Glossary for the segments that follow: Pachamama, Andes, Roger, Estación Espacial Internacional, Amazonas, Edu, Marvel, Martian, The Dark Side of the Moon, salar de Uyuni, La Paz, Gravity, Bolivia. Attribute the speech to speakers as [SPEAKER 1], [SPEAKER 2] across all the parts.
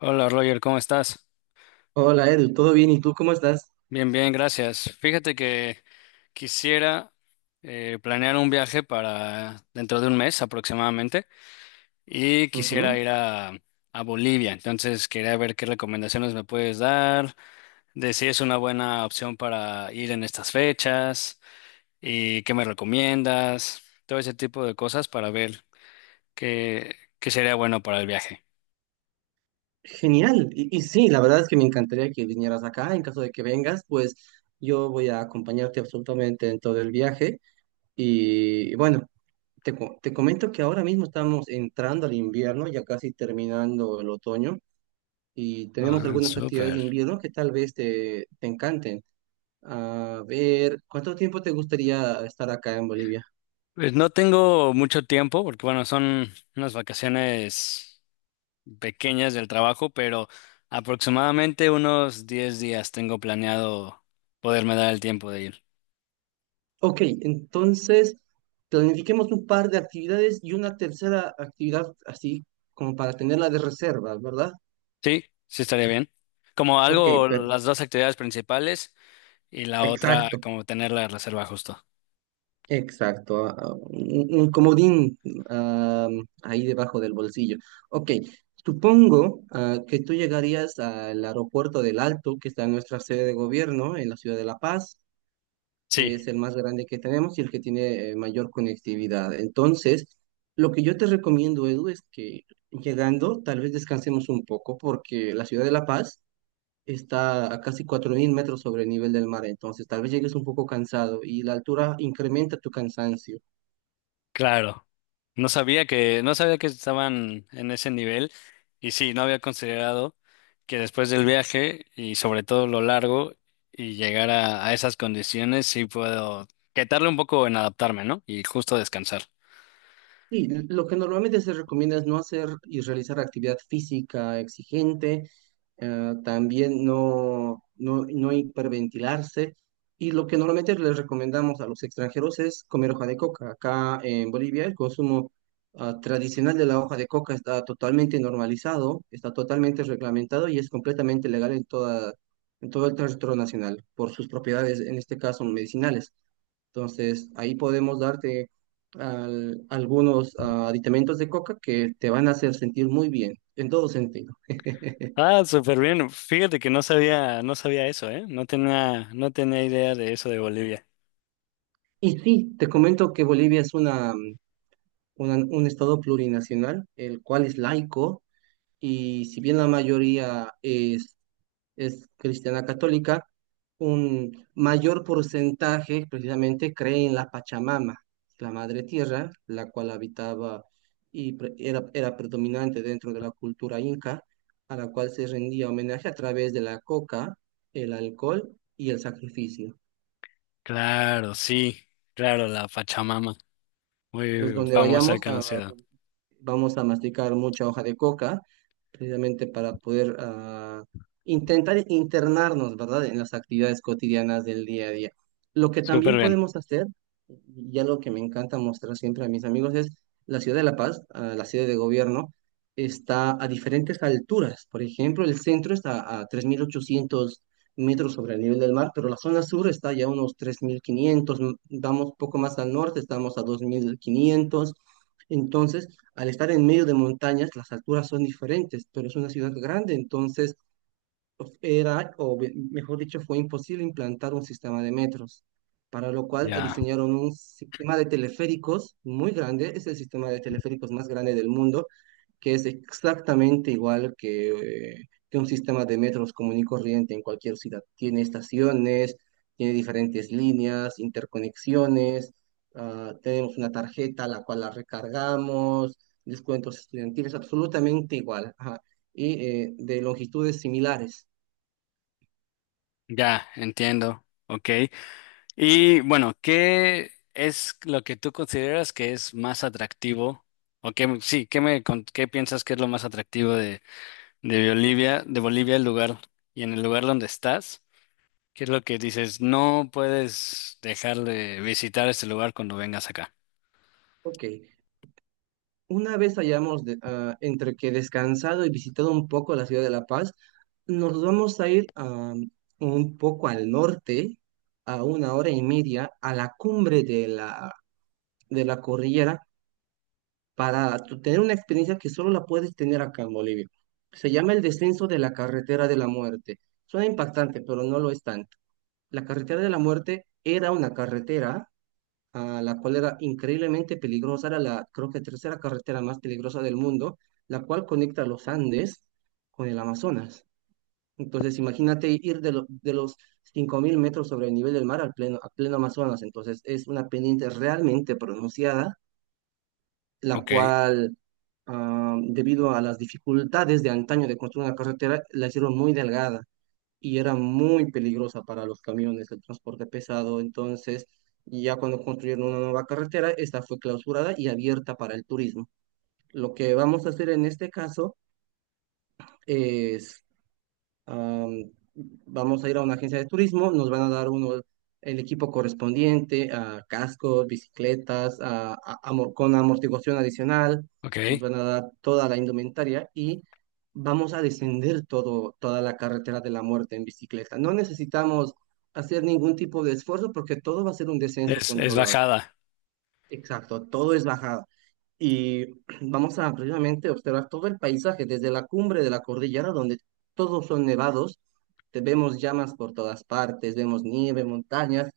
[SPEAKER 1] Hola Roger, ¿cómo estás?
[SPEAKER 2] Hola Edu, ¿todo bien? ¿Y tú cómo estás?
[SPEAKER 1] Bien, bien, gracias. Fíjate que quisiera planear un viaje para dentro de un mes aproximadamente y quisiera
[SPEAKER 2] Ujú.
[SPEAKER 1] a Bolivia. Entonces quería ver qué recomendaciones me puedes dar, de si es una buena opción para ir en estas fechas y qué me recomiendas, todo ese tipo de cosas para ver qué sería bueno para el viaje.
[SPEAKER 2] Genial. Y sí, la verdad es que me encantaría que vinieras acá. En caso de que vengas, pues yo voy a acompañarte absolutamente en todo el viaje. Y bueno, te comento que ahora mismo estamos entrando al invierno, ya casi terminando el otoño, y
[SPEAKER 1] Ah,
[SPEAKER 2] tenemos algunas actividades de
[SPEAKER 1] súper.
[SPEAKER 2] invierno que tal vez te encanten. A ver, ¿cuánto tiempo te gustaría estar acá en Bolivia?
[SPEAKER 1] Pues no tengo mucho tiempo porque, bueno, son unas vacaciones pequeñas del trabajo, pero aproximadamente unos 10 días tengo planeado poderme dar el tiempo de ir.
[SPEAKER 2] Ok, entonces planifiquemos un par de actividades y una tercera actividad así como para tenerla de reserva, ¿verdad?
[SPEAKER 1] Sí, sí estaría bien. Como
[SPEAKER 2] Ok,
[SPEAKER 1] algo, las dos actividades principales y la otra,
[SPEAKER 2] exacto,
[SPEAKER 1] como tener la reserva justo.
[SPEAKER 2] exacto. Un comodín ah, ahí debajo del bolsillo. Ok, supongo que tú llegarías al aeropuerto del Alto, que está en nuestra sede de gobierno en la ciudad de La Paz,
[SPEAKER 1] Sí,
[SPEAKER 2] que es el más grande que tenemos y el que tiene mayor conectividad. Entonces, lo que yo te recomiendo, Edu, es que llegando, tal vez descansemos un poco, porque la ciudad de La Paz está a casi 4.000 metros sobre el nivel del mar, entonces tal vez llegues un poco cansado y la altura incrementa tu cansancio.
[SPEAKER 1] claro. No sabía que estaban en ese nivel y sí, no había considerado que después del viaje y sobre todo lo largo y a esas condiciones sí puedo quitarle un poco en adaptarme, ¿no? Y justo descansar.
[SPEAKER 2] Sí, lo que normalmente se recomienda es no hacer y realizar actividad física exigente, también no hiperventilarse. Y lo que normalmente les recomendamos a los extranjeros es comer hoja de coca. Acá en Bolivia el consumo tradicional de la hoja de coca está totalmente normalizado, está totalmente reglamentado y es completamente legal en todo el territorio nacional por sus propiedades, en este caso medicinales. Entonces, ahí podemos darte algunos aditamentos de coca que te van a hacer sentir muy bien, en todo sentido.
[SPEAKER 1] Ah, súper bien. Fíjate que no sabía eso, ¿eh? No tenía idea de eso de Bolivia.
[SPEAKER 2] Y sí, te comento que Bolivia es un estado plurinacional, el cual es laico, y si bien la mayoría es cristiana católica, un mayor porcentaje precisamente cree en la Pachamama, la madre tierra, la cual habitaba y era predominante dentro de la cultura inca, a la cual se rendía homenaje a través de la coca, el alcohol y el sacrificio.
[SPEAKER 1] Claro, sí, claro, la Pachamama,
[SPEAKER 2] Entonces,
[SPEAKER 1] muy
[SPEAKER 2] donde
[SPEAKER 1] famosa y
[SPEAKER 2] vayamos a
[SPEAKER 1] conocida.
[SPEAKER 2] vamos a masticar mucha hoja de coca, precisamente para poder intentar internarnos, ¿verdad?, en las actividades cotidianas del día a día. Lo que
[SPEAKER 1] Súper
[SPEAKER 2] también
[SPEAKER 1] bien.
[SPEAKER 2] podemos hacer, y algo que me encanta mostrar siempre a mis amigos, es la ciudad de La Paz, la ciudad de gobierno, está a diferentes alturas. Por ejemplo, el centro está a 3.800 metros sobre el nivel del mar, pero la zona sur está ya a unos 3.500, vamos poco más al norte, estamos a 2.500. Entonces, al estar en medio de montañas, las alturas son diferentes, pero es una ciudad grande, entonces pues, mejor dicho, fue imposible implantar un sistema de metros, para lo cual
[SPEAKER 1] Ya,
[SPEAKER 2] diseñaron un sistema de teleféricos muy grande, es el sistema de teleféricos más grande del mundo, que es exactamente igual que un sistema de metros común y corriente en cualquier ciudad. Tiene estaciones, tiene diferentes líneas, interconexiones, tenemos una tarjeta la cual la recargamos, descuentos estudiantiles, absolutamente igual, ajá, y de longitudes similares.
[SPEAKER 1] ya, entiendo. Ok. Y bueno, ¿qué es lo que tú consideras que es más atractivo? O qué, sí, ¿qué piensas que es lo más atractivo de Bolivia, el lugar y en el lugar donde estás? ¿Qué es lo que dices? No puedes dejar de visitar este lugar cuando vengas acá.
[SPEAKER 2] Ok, una vez hayamos entre que descansado y visitado un poco la ciudad de La Paz, nos vamos a ir un poco al norte, a una hora y media, a la cumbre de de la cordillera, para tener una experiencia que solo la puedes tener acá en Bolivia. Se llama el descenso de la carretera de la muerte. Suena impactante, pero no lo es tanto. La carretera de la muerte era una carretera la cual era increíblemente peligrosa, era la, creo que, tercera carretera más peligrosa del mundo, la cual conecta los Andes con el Amazonas. Entonces, imagínate ir de los 5.000 metros sobre el nivel del mar al pleno, a pleno Amazonas. Entonces, es una pendiente realmente pronunciada, la
[SPEAKER 1] Ok,
[SPEAKER 2] cual, debido a las dificultades de antaño de construir una carretera, la hicieron muy delgada y era muy peligrosa para los camiones, el transporte pesado. Entonces, ya cuando construyeron una nueva carretera, esta fue clausurada y abierta para el turismo. Lo que vamos a hacer en este caso es am, vamos a ir a una agencia de turismo, nos van a dar el equipo correspondiente, a cascos, bicicletas, con amortiguación adicional,
[SPEAKER 1] ok.
[SPEAKER 2] nos van a dar toda la indumentaria y vamos a descender toda la carretera de la muerte en bicicleta. No necesitamos hacer ningún tipo de esfuerzo porque todo va a ser un descenso
[SPEAKER 1] Es
[SPEAKER 2] controlado.
[SPEAKER 1] bajada.
[SPEAKER 2] Exacto, todo es bajada. Y vamos a precisamente observar todo el paisaje, desde la cumbre de la cordillera, donde todos son nevados, te vemos llamas por todas partes, vemos nieve, montañas,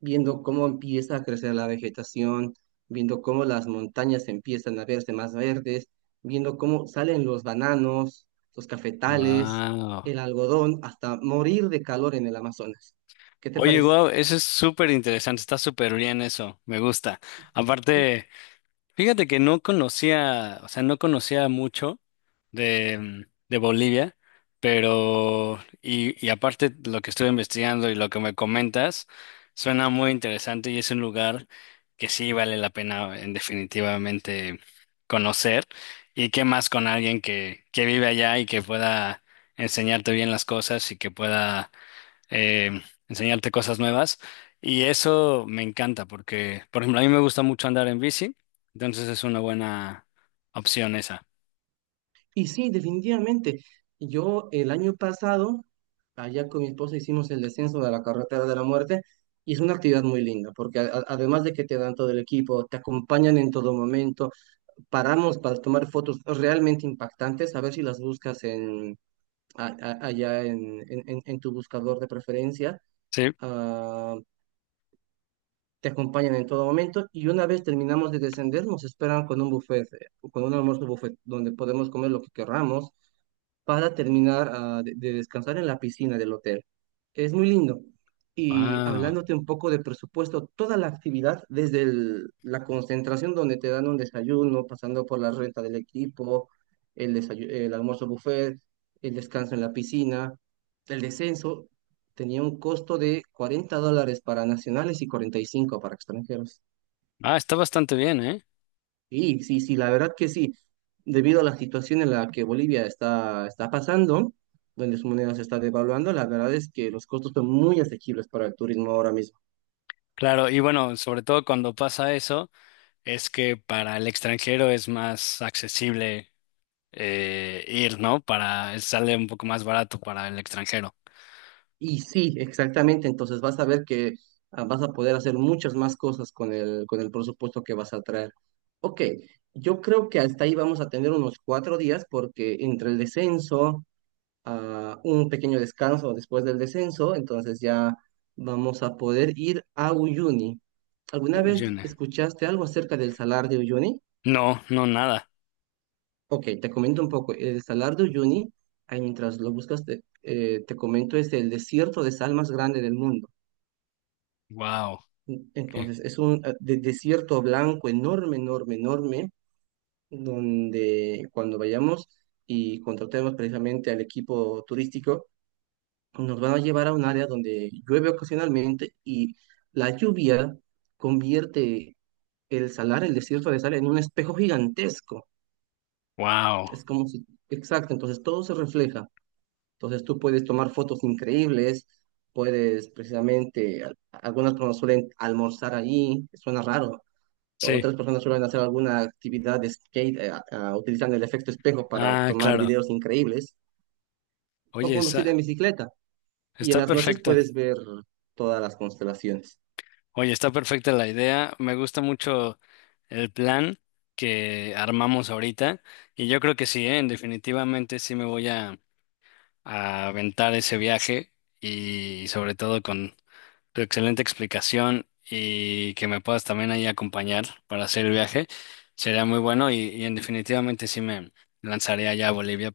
[SPEAKER 2] viendo cómo empieza a crecer la vegetación, viendo cómo las montañas empiezan a verse más verdes, viendo cómo salen los bananos, los cafetales,
[SPEAKER 1] Wow.
[SPEAKER 2] el algodón, hasta morir de calor en el Amazonas. ¿Qué te
[SPEAKER 1] Oye,
[SPEAKER 2] parece?
[SPEAKER 1] wow, eso es súper interesante, está súper bien eso, me gusta. Aparte. Fíjate que o sea, no conocía mucho de, mm, de Bolivia, pero, y aparte lo que estuve investigando y lo que me comentas, suena muy interesante y es un lugar que sí vale la pena en definitivamente conocer. Y qué más con alguien que vive allá y que pueda enseñarte bien las cosas y que pueda eh, enseñarte cosas nuevas. Y eso me encanta porque, por ejemplo, a mí me gusta mucho andar en bici, entonces es una buena opción esa.
[SPEAKER 2] Y sí, definitivamente. Yo el año pasado, allá con mi esposa hicimos el descenso de la carretera de la muerte y es una actividad muy linda porque además de que te dan todo el equipo, te acompañan en todo momento, paramos para tomar fotos realmente impactantes, a ver si las buscas allá en tu buscador de preferencia.
[SPEAKER 1] Sí.
[SPEAKER 2] Ah, te acompañan en todo momento y una vez terminamos de descender nos esperan con un almuerzo buffet donde podemos comer lo que querramos para terminar de descansar en la piscina del hotel. Es muy lindo. Y
[SPEAKER 1] Wow.
[SPEAKER 2] hablándote un poco de presupuesto, toda la actividad, desde la concentración donde te dan un desayuno, pasando por la renta del equipo, el almuerzo buffet, el descanso en la piscina, el descenso, tenía un costo de $40 para nacionales y 45 para extranjeros.
[SPEAKER 1] Ah, está bastante bien, ¿eh?
[SPEAKER 2] Sí, sí, sí, la verdad que sí. Debido a la situación en la que Bolivia está pasando, donde su moneda se está devaluando, la verdad es que los costos son muy asequibles para el turismo ahora mismo.
[SPEAKER 1] Claro, y bueno, sobre todo cuando pasa eso, es que para el extranjero es más accesible ir, ¿no? Para, sale un poco más barato para el extranjero.
[SPEAKER 2] Y sí, exactamente, entonces vas a ver que vas a poder hacer muchas más cosas con el presupuesto que vas a traer. Ok, yo creo que hasta ahí vamos a tener unos 4 días porque entre el descenso, un pequeño descanso después del descenso, entonces ya vamos a poder ir a Uyuni. ¿Alguna
[SPEAKER 1] Uy,
[SPEAKER 2] vez
[SPEAKER 1] yo no,
[SPEAKER 2] escuchaste algo acerca del salar de Uyuni?
[SPEAKER 1] no, no, nada.
[SPEAKER 2] Ok, te comento un poco. El salar de Uyuni, ahí mientras lo buscas, te, te comento, es el desierto de sal más grande del mundo.
[SPEAKER 1] Wow.
[SPEAKER 2] Entonces, es un desierto blanco enorme, enorme, enorme, donde cuando vayamos y contratemos precisamente al equipo turístico, nos van a llevar a un área donde llueve ocasionalmente y la lluvia convierte el salar, el desierto de sal, en un espejo gigantesco.
[SPEAKER 1] Wow.
[SPEAKER 2] Es como si, exacto, entonces todo se refleja. Entonces tú puedes tomar fotos increíbles, puedes precisamente, algunas personas suelen almorzar allí, suena raro.
[SPEAKER 1] Sí.
[SPEAKER 2] Otras personas suelen hacer alguna actividad de skate utilizando el efecto espejo para
[SPEAKER 1] Ah,
[SPEAKER 2] tomar
[SPEAKER 1] claro.
[SPEAKER 2] videos increíbles o
[SPEAKER 1] Oye,
[SPEAKER 2] conducir en
[SPEAKER 1] esa-
[SPEAKER 2] bicicleta. Y en
[SPEAKER 1] Está
[SPEAKER 2] las noches
[SPEAKER 1] perfecto.
[SPEAKER 2] puedes ver todas las constelaciones.
[SPEAKER 1] Oye, está perfecta la idea. Me gusta mucho el plan que armamos ahorita. Y yo creo que sí, ¿eh? Definitivamente sí a aventar ese viaje y sobre todo con tu excelente explicación y que me puedas también ahí acompañar para hacer el viaje. Sería muy bueno y en definitivamente sí me lanzaré allá a Bolivia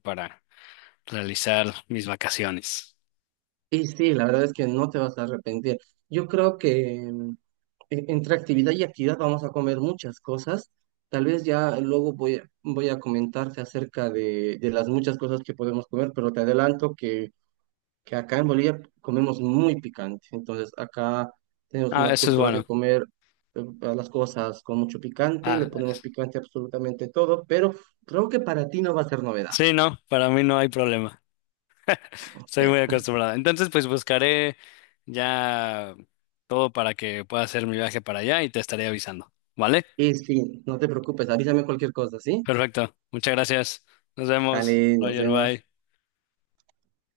[SPEAKER 1] realizar mis vacaciones.
[SPEAKER 2] Y sí, la verdad es que no te vas a arrepentir. Yo creo que entre actividad y actividad vamos a comer muchas cosas. Tal vez ya luego voy a comentarte acerca de las muchas cosas que podemos comer, pero te adelanto que acá en Bolivia comemos muy picante. Entonces acá tenemos
[SPEAKER 1] Ah,
[SPEAKER 2] una
[SPEAKER 1] eso es
[SPEAKER 2] cultura de
[SPEAKER 1] bueno.
[SPEAKER 2] comer eh, las cosas con mucho picante, le
[SPEAKER 1] Ah,
[SPEAKER 2] ponemos picante a absolutamente todo, pero creo que para ti no va a ser novedad.
[SPEAKER 1] sí, no, para mí no hay problema. Estoy muy
[SPEAKER 2] Ya.
[SPEAKER 1] acostumbrada. Entonces, pues buscaré ya todo para que pueda hacer mi viaje para allá y te estaré avisando. ¿Vale?
[SPEAKER 2] Y sí, no te preocupes, avísame cualquier cosa, ¿sí?
[SPEAKER 1] Perfecto. Muchas gracias. Nos vemos.
[SPEAKER 2] Dale, nos
[SPEAKER 1] Roger,
[SPEAKER 2] vemos.
[SPEAKER 1] bye.